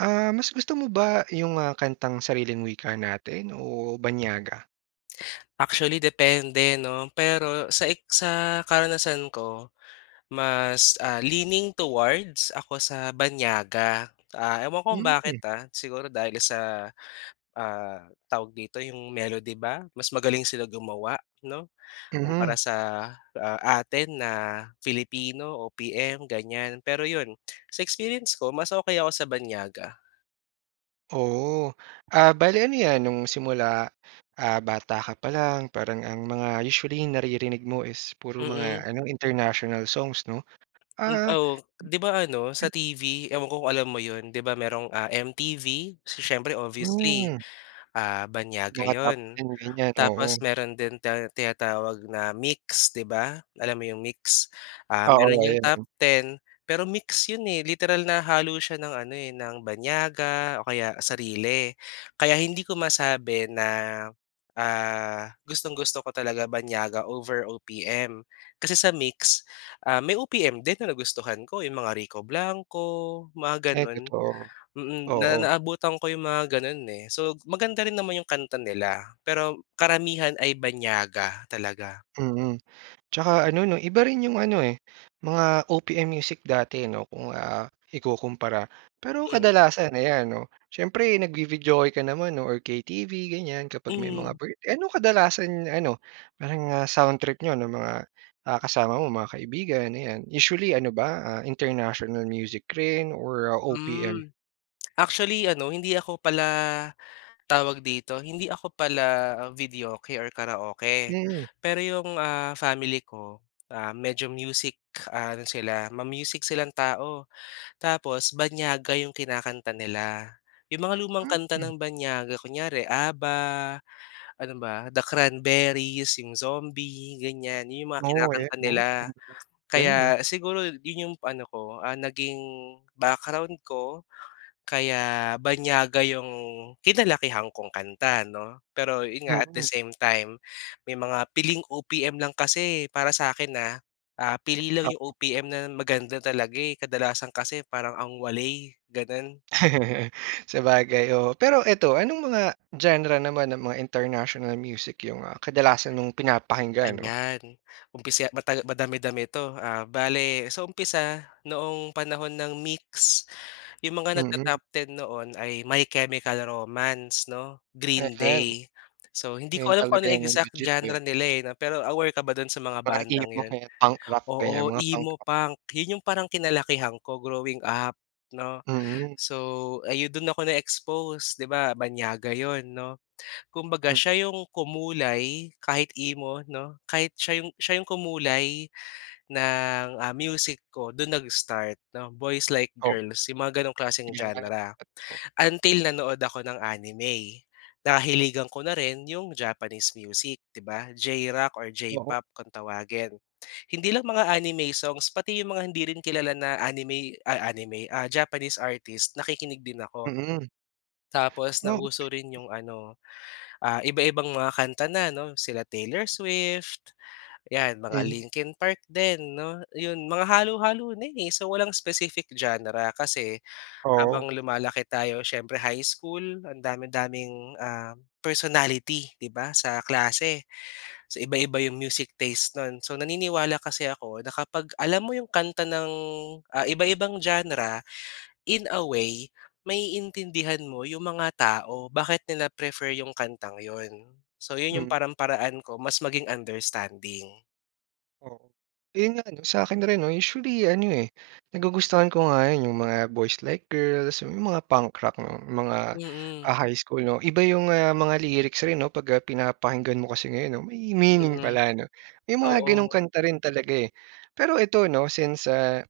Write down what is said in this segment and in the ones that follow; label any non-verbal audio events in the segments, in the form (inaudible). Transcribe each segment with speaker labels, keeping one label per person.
Speaker 1: Ah, mas gusto mo ba yung ah, kantang sariling wika natin o banyaga?
Speaker 2: Actually depende 'no. Pero sa ex sa karanasan ko, mas ah, leaning towards ako sa banyaga. Ah, ewan ko kung bakit
Speaker 1: Hmm.
Speaker 2: ah, siguro dahil sa, ah, tawag dito, 'yong melody ba, mas magaling sila gumawa 'no, kumpara
Speaker 1: Mhm.
Speaker 2: sa, ah, atin na Filipino, OPM ganyan. Pero yun, sa experience ko mas okey ako sa banyaga.
Speaker 1: Oo. Ah, bale ano yan, nung simula, ah, bata ka pa lang parang ang mga usually naririnig mo is puro
Speaker 2: Mm.
Speaker 1: mga ano international songs 'no?
Speaker 2: Hmm,
Speaker 1: Ah
Speaker 2: oo. 'Di ba ano sa TV, ewan ko kung alam mo 'yon. 'Di ba mayrong, ah, MTV, so siyempre obviously
Speaker 1: Hmm.
Speaker 2: ah, banyaga
Speaker 1: Mga top
Speaker 2: 'yon.
Speaker 1: ten, ganyan.
Speaker 2: Tapos
Speaker 1: Oo.
Speaker 2: meron din ti tinatawag na MYX 'di ba. Alam mo 'yong MYX? Um, meron
Speaker 1: Oo,
Speaker 2: 'yong
Speaker 1: ayun
Speaker 2: top
Speaker 1: din.
Speaker 2: ten, pero MYX 'yon eh, literal na halo siya ng ano eh, ng banyaga o kaya sarili. Kaya hindi ko masabi na, ah, gustong-gusto ko talaga banyaga over OPM. Kasi sa MYX ah, may OPM din na nagustuhan ko, yung mga Rico Blanco, mga
Speaker 1: Ay
Speaker 2: ganun.
Speaker 1: totoo.
Speaker 2: Mm, na
Speaker 1: Oo.
Speaker 2: naabutan ko yung mga ganun eh. So maganda rin naman yung kanta nila, pero karamihan ay banyaga talaga.
Speaker 1: Mm. 'Tsaka ano 'no, iba rin 'yong ano eh, mga OPM music dati 'no, kung ah, ikukumpara. Pero
Speaker 2: Mm.
Speaker 1: kadalasan ayan, 'no, siyempre nag-vi-videoke ka naman or KTV ganyan, kapag may mga
Speaker 2: Hmm.
Speaker 1: birth eh ano kadalasan ano, parang ah, sound trip n'yo nung mga ah, kasama mo, mga kaibigan, ayan. Usually ano ba ah, international music rin or OPM?
Speaker 2: Hmm. Actually ano, hindi ako pala, tawag dito, hindi ako pala videoke or karaoke.
Speaker 1: Mm.
Speaker 2: Pero 'yong ah, family ko, ah, medyo music ano sila, ma-music silang tao. Tapos banyaga 'yong kinakanta nila. 'Yong mga lumang kanta
Speaker 1: Mm.
Speaker 2: ng banyaga. Kunyare ABBA, ano ba, The Cranberries, 'yong Zombie, ganyan. 'Yon 'yong mga
Speaker 1: Oo eh,
Speaker 2: kinakanta
Speaker 1: 'no.
Speaker 2: nila.
Speaker 1: (unintelligible) Ganun ah.
Speaker 2: Kaya siguro 'yon 'yong ano ko, ah, naging background ko kaya banyaga 'yong kinalakihan kong kanta, 'no. Pero 'yon nga at the
Speaker 1: Mm.
Speaker 2: same time, may mga piling OPM lang kasi eh para sa'kin ha, ah, pili lang
Speaker 1: Pa
Speaker 2: 'yong OPM na maganda talaga eh. Kadalasan kasi parang ang waley, gano'n.
Speaker 1: (laughs) Sabagay oo. Pero eto, anong mga genre naman ng mga international music yung ah, kadalasan mong pinapakinggan, 'no?
Speaker 2: Ayan umpisa, mata-madami-dami 'to. Ah, bale, sa umpisa noong panahon ng MYX, 'yong mga
Speaker 1: Mm.
Speaker 2: nag-ta-top ten noon ay, My Chemical Romance 'no, Green
Speaker 1: Ayan.
Speaker 2: Day. So
Speaker 1: Eh
Speaker 2: hindi ko
Speaker 1: yun
Speaker 2: alam kung
Speaker 1: talaga
Speaker 2: ano
Speaker 1: yung
Speaker 2: exact
Speaker 1: legit, eh.
Speaker 2: genre nila eh, 'no, pero aware ka ba do'n sa mga
Speaker 1: Mga
Speaker 2: bandang
Speaker 1: emo o
Speaker 2: 'yon?
Speaker 1: kaya punk rock, ganyan
Speaker 2: Oo,
Speaker 1: mga punk
Speaker 2: Emo
Speaker 1: rock.
Speaker 2: punk, 'yon 'yong parang kinalakihan ko, growing up 'no.
Speaker 1: Mm.
Speaker 2: So ayon, do'n ako na-expose, 'di ba banyaga 'yon 'no. Kumbaga
Speaker 1: Hmm.
Speaker 2: siya yung kumulay kahit emo 'no, kahit siya yung siya yung kumulay ng, ah, music ko. Dun nag start 'no, Boys Like
Speaker 1: Oh.
Speaker 2: Girls, yung mga ganong klaseng
Speaker 1: Yan,
Speaker 2: genre.
Speaker 1: totoo.
Speaker 2: Until nanood ako ng anime.
Speaker 1: O.
Speaker 2: Nahiligan ko na rin yung Japanese music di ba, J-rock or
Speaker 1: Oo.
Speaker 2: J-pop kung tawagin. Hindi lang mga anime songs, pati yung mga hindi rin kilala na anime, ay anime ah, Japanese artist, nakikinig din ako.
Speaker 1: Mm.
Speaker 2: Tapos
Speaker 1: Oh okey.
Speaker 2: nauso rin 'yong ano ah, iba-ibang mga kanta na 'no, sila Taylor Swift, 'yan mga
Speaker 1: Mhm.
Speaker 2: Linkin Park din 'no, 'yon, mga halo-halo na eh. So walang specific genre, kasi
Speaker 1: Oo.
Speaker 2: habang lumalaki tayo siyempre high school, ang dami-daming ah, personality 'di ba sa klase. So iba-iba 'yong music taste no'n. So naniniwala kasi ako, na kapag alam mo 'yong kanta ng ah, iba-ibang genre, in a way ma-iintindihan mo yung mga tao. Bakit nila prefer yung kantang yun. So yun yung
Speaker 1: Mm.
Speaker 2: parang paraan ko mas maging understanding.
Speaker 1: Oo. Ayun nga 'no, sa akin rin 'no. Usually ano, eh, nagugustuhan ko nga yun, yung mga boys like girls, (unintelligible) yung mga punk rock ng mga,
Speaker 2: Mm.
Speaker 1: ah, high school 'no. Iba yung, ah, mga lyrics rin 'no 'pag, ah, pinapakinggan mo kasi ngayon 'no. May meaning
Speaker 2: Mm.
Speaker 1: pala 'no. May mga ganong
Speaker 2: Oo.
Speaker 1: kanta rin talaga, eh. Pero eto 'no since, ah,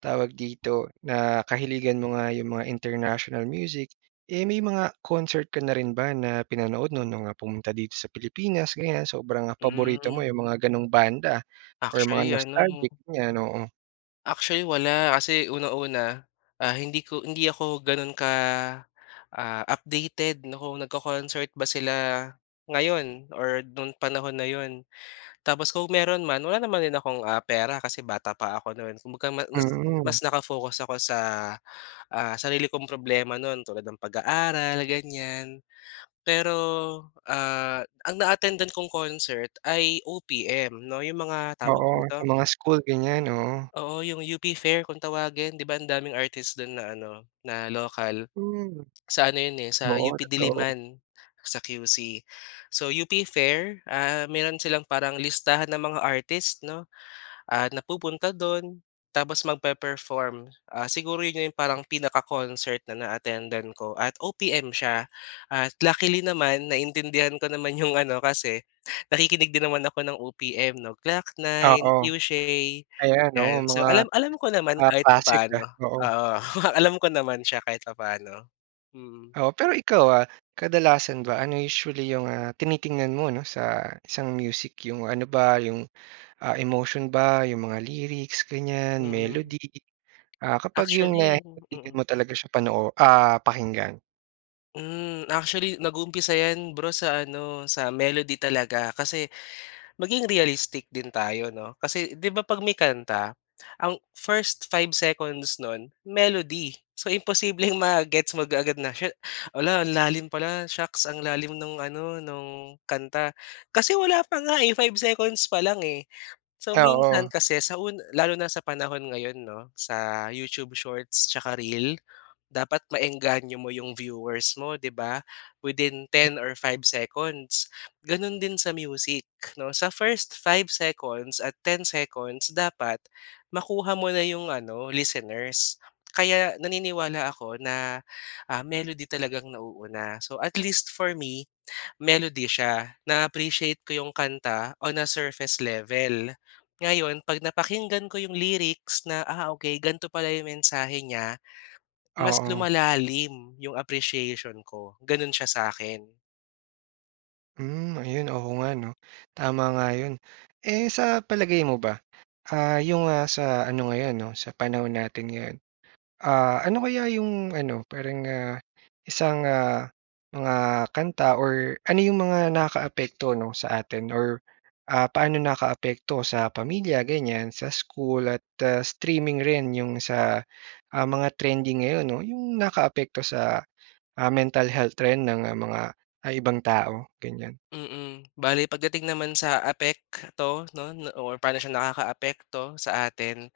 Speaker 1: tawag dito nakahiligan mo nga yung mga international music, eh, may mga concert ka na rin ba na pinanood 'no, no'ng, ah, pumunta dito sa Pilipinas ganyan? Sobrang paborito mo
Speaker 2: Hmm.
Speaker 1: yung mga ganong banda or mga
Speaker 2: Actually, ano
Speaker 1: nostalgic ganyan? Oo.
Speaker 2: Actually, wala. Kasi unang-una, ah, hindi ko hindi ako gano'n ka, ah, updated na kung nagko-concert ba sila ngayon or no'n panahon na 'yon. Tapos kung meron man, wala din naman akong, ah, pera kasi bata pa ako no'n. Kumbaga ma nas mas
Speaker 1: Mm.
Speaker 2: naka-focus ako sa, ah, sarili kong problema no'n tulad ng pag-aaral, ganyan. Pero, ah, ang na-attendan kong concert ay OPM 'no 'yong mga tawag
Speaker 1: Oo, sa
Speaker 2: dito
Speaker 1: mga school ganyan, oo.
Speaker 2: Oo, 'yong UP Fair kung tawagin, 'di ba ang daming artist do'n na ano, na local?
Speaker 1: Hmm.
Speaker 2: Sa ano 'yon eh, sa
Speaker 1: Oo,
Speaker 2: UP
Speaker 1: totoo.
Speaker 2: Diliman sa QC. So, UP Fair, ah, mayro'n silang parang listahan ng mga artist 'no, ah, na pupunta do'n tapos magpe-perform. Ah, siguro 'yon 'yong parang pinaka-concert na na-attendan ko at OPM siya at luckily naman naintindihan ko naman 'yong ano kasi nakikinig din naman ako ng OPM 'no, Glock 9,
Speaker 1: Oo.
Speaker 2: Cueshe,
Speaker 1: Ayan, oo
Speaker 2: yan. So,
Speaker 1: mga,
Speaker 2: alam alam ko naman
Speaker 1: ah,
Speaker 2: kahit
Speaker 1: classic
Speaker 2: papaano.
Speaker 1: ah, oo.
Speaker 2: Oo, alam ko naman siya kahit papaano, mm.
Speaker 1: Oo, pero ikaw, ah, kadalasan ba ano usually yung, ah, tinitingnan mo 'no sa isang music? Yung ano ba yung, ah, emotion ba, 'yong mga lyrics, ganyan
Speaker 2: Mm.
Speaker 1: melody? Ah, kapag yung
Speaker 2: Actually mm.
Speaker 1: (unintelligible) talaga siya panoo ah, pakinggan?
Speaker 2: Mm, actually nag-uumpisa 'yan bro, sa ano sa melody talaga kasi maging realistic din tayo 'no, kasi 'di ba 'pag may kanta, ang first 5 seconds no'n melody. So, imposibleng ma-gets mo kaagad na siya "'Ala ang lalim pala, shocks ang lalim nung ano nung kanta," kasi wala pa nga, 5 seconds pa lang, eh. So minsan
Speaker 1: Oo.
Speaker 2: kasi sa un lalo na sa panahon ngayon 'no sa YouTube shorts tsaka reel, dapat maengganyo mo yung viewers mo 'di ba within 10 or 5 seconds ganun din sa music 'no. Sa first 5 seconds at 10 seconds, dapat makuha mo na 'yong ano listeners. Kaya naniniwala ako na, ah, melody talagang nauuna. So, at least for me melody siya na-appreciate ko yung kanta on a surface level. Ngayon 'pag napakinggan ko yung lyrics na, ah, okay gan'to pala yung mensahe niya, mas
Speaker 1: Oo.
Speaker 2: lumalalim yung appreciation ko ganun siya sa'kin.
Speaker 1: Hmm, ayun oo nga 'no, tama nga 'yon. Eh, sa palagay mo ba, ah, 'yong, ah, sa ano ngayon 'no, sa panahon natin ngayon, ah, ano kaya 'yong ano parang, ah, isang ah, mga kanta or ano 'yong mga nakakaapekto 'no, sa atin or ah, paano nakaapekto sa pamilya ganyan, sa school at streaming rin 'yong sa, ah, mga trending ngayon, 'no, yung nakaapekto sa, ah, mental health trend ng mga, ah, ibang tao ganyan?
Speaker 2: Mm, bale pagdating naman sa apekto no or paano siya nakakaapekto sa atin,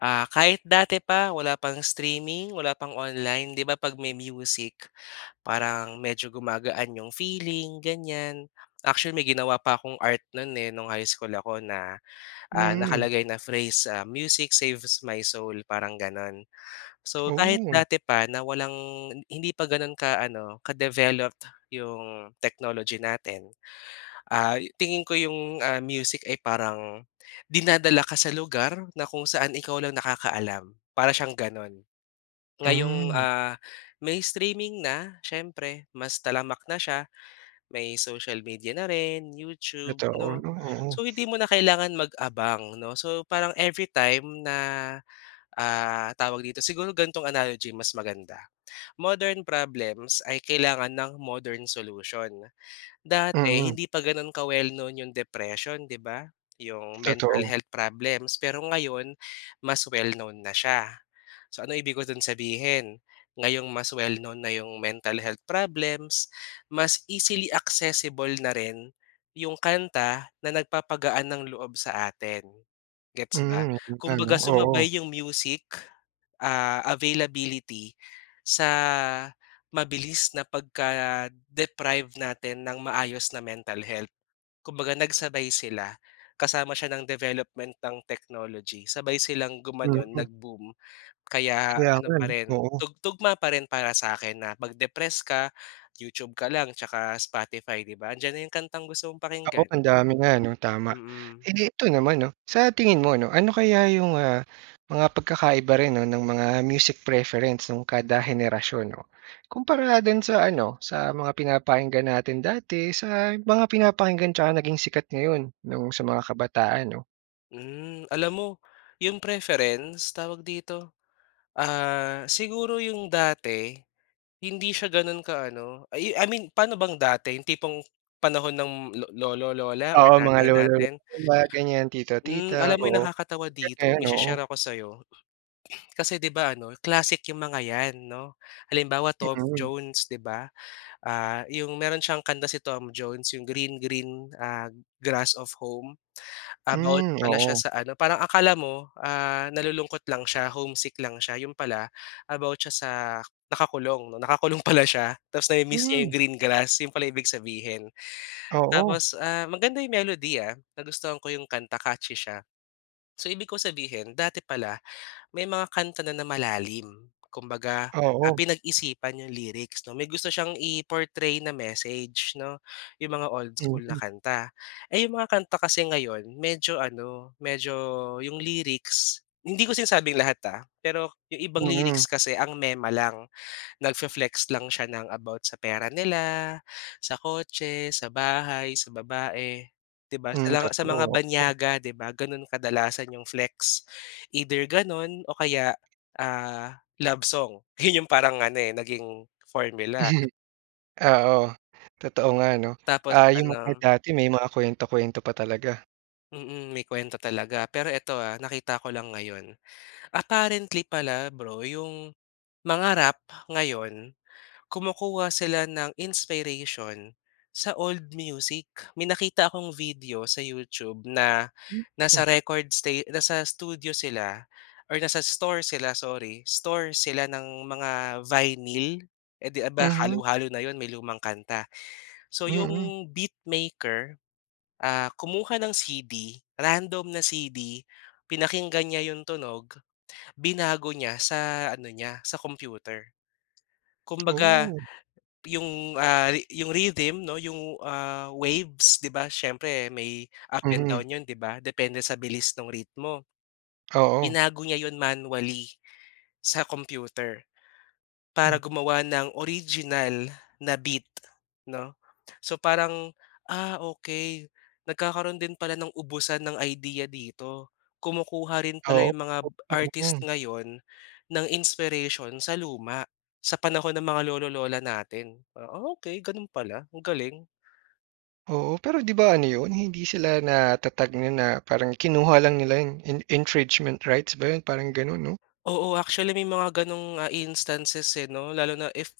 Speaker 2: ah, kahit dati pa wala pang streaming, wala pang online, 'di ba, 'pag may music, parang medyo gumagaan 'yong feeling ganyan. Actually, may ginawa pa akong art no'n, eh, no'ng high school ako na, ah,
Speaker 1: Hmm.
Speaker 2: nakalagay na phrase, Music saves my soul, parang gano'n. So, kahit
Speaker 1: Oh.
Speaker 2: dati pa na walang hindi pa ganun ka ano ka-developed 'yong technology natin, ah, tingin ko 'yong, ah, music ay parang dinadala ka sa lugar na kung saan ikaw lang nakakaalam, para siyang gano'n. Ngayong,
Speaker 1: Hmm.
Speaker 2: ah, may streaming na siyempre mas talamak na siya, may social media na rin YouTube
Speaker 1: Totoo,
Speaker 2: 'no.
Speaker 1: ano, oo.
Speaker 2: So hindi mo na kailangan mag-abang 'no. So, parang every time na, ah, tawag dito siguro gantong analogy mas maganda, modern problems ay kailangan ng modern solution. Dati,
Speaker 1: Mm.
Speaker 2: hindi pa ganon ka well known 'yong depression 'di ba, 'yong mental
Speaker 1: Totoo.
Speaker 2: health problems, pero ngayon mas well known na siya. So, ano ibig ko do'n sabihin, ngayong mas well known na 'yong mentall health problems, mas easily accessible na rin 'yong kanta na nagpapagaan ng loob sa atin, gets ba?
Speaker 1: Hmm, oo nga ano,
Speaker 2: Kumbaga
Speaker 1: oo.
Speaker 2: sumabay 'yong music, ah, availability sa mabilis na pagka-deprive natin nang maayos na mental health. Kumbaga nagsabay sila, kasama siya ng development ng technology, sabay silang gumanon
Speaker 1: Mm.
Speaker 2: nag-boom. Kaya
Speaker 1: Kaya
Speaker 2: ano
Speaker 1: nga,
Speaker 2: pa rin
Speaker 1: 'no, oo.
Speaker 2: tug tugma pa rin para sa'kin na pag depress ka, YouTube ka lang tsaka Spotify 'di ba, 'andiyan na 'yong kantang gusto mong
Speaker 1: Oo,
Speaker 2: pakinggan.
Speaker 1: ang dami nga ano tama.
Speaker 2: Mm.
Speaker 1: Eh, ito naman 'no, sa tingin mo 'no, ano kaya 'yong, ah, mga pagkakaiba rin no ng mga music preference nung kada henerasyon no, kumpara dun sa ano sa mga pinapakinggan natin dati sa mga pinapakinggan tsaka naging sikat ngayon nung sa mga kabataan, 'no?
Speaker 2: Hmm, alam mo yung preference tawag dito? Ah, siguro yung dati hindi siya ganun ka ano I I mean paano bang dati? Yung tipong panahon ng lolo ,lola, or
Speaker 1: Oo, mga
Speaker 2: nanay
Speaker 1: lolo,
Speaker 2: natin?
Speaker 1: lola, mga ganyan tito,
Speaker 2: Hmm, alam
Speaker 1: tita,
Speaker 2: mo yung
Speaker 1: oo.
Speaker 2: nakakatawa dito may shi-share ako sayo. Kasi di ba ano classic yung mga yan no? Halimbawa Tom
Speaker 1: Mm.
Speaker 2: Jones, 'di ba? Ah, yung meron siyang kanta si Tom Jones iyong Green, Green, ah, Grass of Home, about
Speaker 1: Hmm,
Speaker 2: pala siya
Speaker 1: oo.
Speaker 2: sa ano parang akala mo, ah, nalulungkot lang siya homesick lang siya, yun pala about siya sa nakakulong 'no, nakakulong pala siya ta's nami-miss niya
Speaker 1: Hmm.
Speaker 2: yung green grass yun pala ibig sabihin.
Speaker 1: Oo.
Speaker 2: Tapos, ah, maganda yung melody, ah, nagustuhan ko yung kanta catchy siya. So, ibig kong sabihin dati pala may mga kanta na na malalim. Kumbaga, ah,
Speaker 1: Oo.
Speaker 2: pinag-isipan yung lyrics no may gusto siyang i portray na message no yung mga old school na
Speaker 1: Mhm.
Speaker 2: kanta. Eh, yung mga kanta kasi ngayon, medyo ano medyo yung lyrics hindi ko sinabing lahat, ah, pero yung ibang
Speaker 1: Mm.
Speaker 2: lyrics kasi ang mema lang, nagfe-flex lang siya ng about sa pera nila, sa kotse, sa bahay, sa babae. 'Di ba? Sa
Speaker 1: Hmm,
Speaker 2: la sa mga
Speaker 1: totoo, oo.
Speaker 2: banyaga 'di ba ganun kadalasan yung flex either ganun o kaya, ah, love song. Yun yung parang ano, eh, naging formula.
Speaker 1: Hmm. Oo, totoo nga no?
Speaker 2: Tapos,
Speaker 1: Ah, yung mga
Speaker 2: ano.
Speaker 1: dati may mga kuwento-kuwento pa talaga.
Speaker 2: Mm, may kuwento talaga. Pero eto, ah, nakita ko lang ngayon, apparently pala bro 'yong mga rap ngayon, kumukuha sila ng inspiration, sa old music. May nakita akong video sa YouTube na, nasa
Speaker 1: Mhm.
Speaker 2: record sta nasa studio sila or nasa store sila sorry, store sila ng mga vinyl. Eh, 'di ba,
Speaker 1: Mhm.
Speaker 2: halu-halo na 'yon may lumang kanta. So,
Speaker 1: Mm.
Speaker 2: 'yong beatmaker, ah, kumuha ng CD random na CD pinakinggan niya yung tunog, binago niya sa ano niya sa computer. Kumbaga,
Speaker 1: Oh.
Speaker 2: yung, ah, yung rhythm 'no, yung, ah, waves, 'di ba, siyempre may up and
Speaker 1: Mhm.
Speaker 2: down yun, 'di ba, depende sa bilis nong ritmo.
Speaker 1: Oo.
Speaker 2: Binago niya 'yon manually sa computer para
Speaker 1: Hmm.
Speaker 2: gumawa ng original na beat, 'no? So, parang, ah, okey nagkakaroon din pala ng ubusan ng idea dito. Kumukuha rin pala
Speaker 1: Oo.
Speaker 2: 'yong mga
Speaker 1: (unintelligible)
Speaker 2: artist
Speaker 1: Mm.
Speaker 2: ngayon ng inspiration sa luma, sa panahon ng mga lolo-lola natin. Ah, okey gano'n pala, ang galing.
Speaker 1: Oo, pero 'di ba ano yun hindi sila nata-tag non na parang kinuha lang nila yung in infringement rigths ba yun parang ganun, 'no?
Speaker 2: Oo, actually may mga ganong, ah, instances, eh, no, lalo na if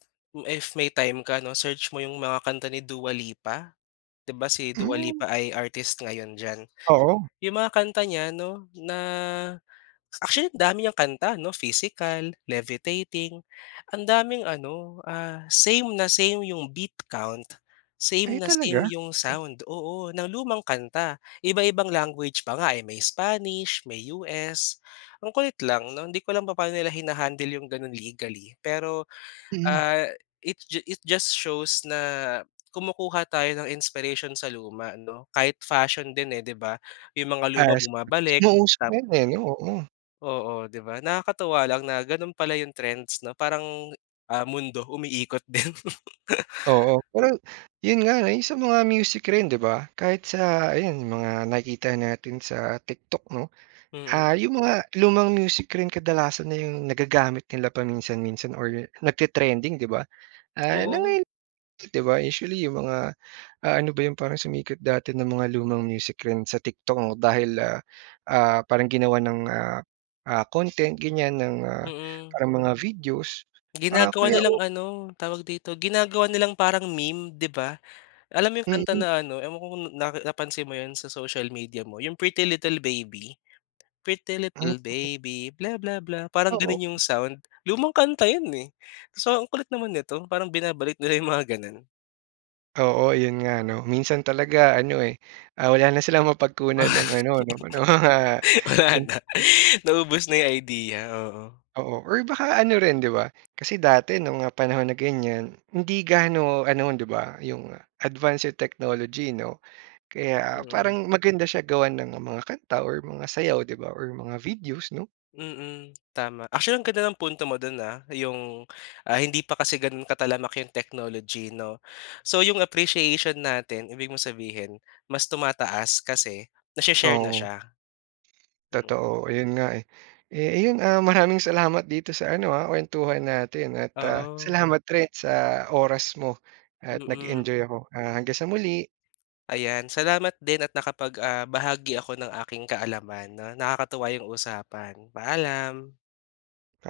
Speaker 2: if may time ka 'no, search mo yung mga kanta ni Dua Lipa, 'di ba si Dua
Speaker 1: Hmm.
Speaker 2: Lipa ay artist ngayon diyan.
Speaker 1: Oo.
Speaker 2: Yung mga kanta niya 'no, na actually dami niyang kanta no, Physical, Levitating. Ang daming ano, ah, same na same yung beat count, same
Speaker 1: Ay
Speaker 2: na same
Speaker 1: talaga?
Speaker 2: yung sound, oo, ng lumang kanta, iba-ibang language pa nga, eh, may Spanish, may US ang kulit lang, 'no, hindi ko alam papaano nila hina-handle yung ganun legally pero,
Speaker 1: Mm.
Speaker 2: ah, it ju it just shows na kumukuha tayo ng inspiration sa luma 'no. Kahit fashion din, eh, 'di ba yung mga luma
Speaker 1: As,
Speaker 2: bumabalik,
Speaker 1: mga uso
Speaker 2: tap
Speaker 1: ngayon, eh, 'no, oo.
Speaker 2: Oo, 'di ba, nakakatuwa lang na ganun pala yung trends na parang, ah, mundo umiikot din.
Speaker 1: Oo,
Speaker 2: (laughs)
Speaker 1: parang yun nga 'no, sa mga music rin 'di ba, kahit sa ayan mga nakikita natin sa TikTok 'no,
Speaker 2: Mm.
Speaker 1: ah, yung mga lumang music rin kadalasan na yung nagagamit nila paminsan-minsan or nagte-trending 'di ba ah, na
Speaker 2: Oo.
Speaker 1: ngay di ba, usually yung mga, ah, ano ba 'yon parang sumikat dati na mga lumang music rin sa TikTok o dahil, ah ah parang ginawan, ng, ah, ah content ganyan ng, ah,
Speaker 2: Mm.
Speaker 1: ah mga videos, ah,
Speaker 2: Ginagawa
Speaker 1: kaya
Speaker 2: nilang
Speaker 1: o
Speaker 2: ano, tawag dito, ginagawa nilang parang meme, 'di ba, alam mo 'yong kanta
Speaker 1: Mm.
Speaker 2: na ano, ewan ko kung na napansin mo 'yon sa social media mo, 'yong Pretty Little Baby, Pretty
Speaker 1: Hmm.
Speaker 2: Little Baby bla bla bla parang
Speaker 1: Oo.
Speaker 2: gano'n 'yong sound, lumang kanta 'yon, eh. So, ang kulit naman nito, parang binabalik nila yong mga gano'n.
Speaker 1: Oo, 'yon nga ano, minsan talaga ano, eh, ah, wala na silang mapagkunan ng ano, 'no, ng mga
Speaker 2: (laughs) Wala na,
Speaker 1: (unintelligible)
Speaker 2: naubos na 'yong idea, oo.
Speaker 1: Oo or baka ano rin 'di ba, kasi dati nung, ah, panahon na ganyan, hindi gaano ano, 'di ba, yung advanced yung technology 'no, kaya
Speaker 2: Mm.
Speaker 1: parang maganda siya gawan ng mga kanta or mga sayaw 'di ba or mga videos 'no.
Speaker 2: Mm, tama. Actually ang ganda ng punto mo do'n, ah, 'yong, ah, hindi pa kasi gano'n katalamak 'yong technology 'no, so 'yong appreciation natin ibig mong sabihin mas tumataas kasi nashi-share na
Speaker 1: Oo.
Speaker 2: siya, mm.
Speaker 1: Totoo, ayun nga, eh. Eh, yun, ah, maraming salamat dito sa ano, ah, kuwentuhan natin at ah,
Speaker 2: Oo.
Speaker 1: salamat rin sa oras mo at
Speaker 2: Mm.
Speaker 1: nag-enjoy ako. Ah, hanggang sa muli.
Speaker 2: Ayan, salamat din at nakapag, ah, bahagi ako ng aking kaalaman 'no, nakakatuwa yung usapan. Paalam.
Speaker 1: Pa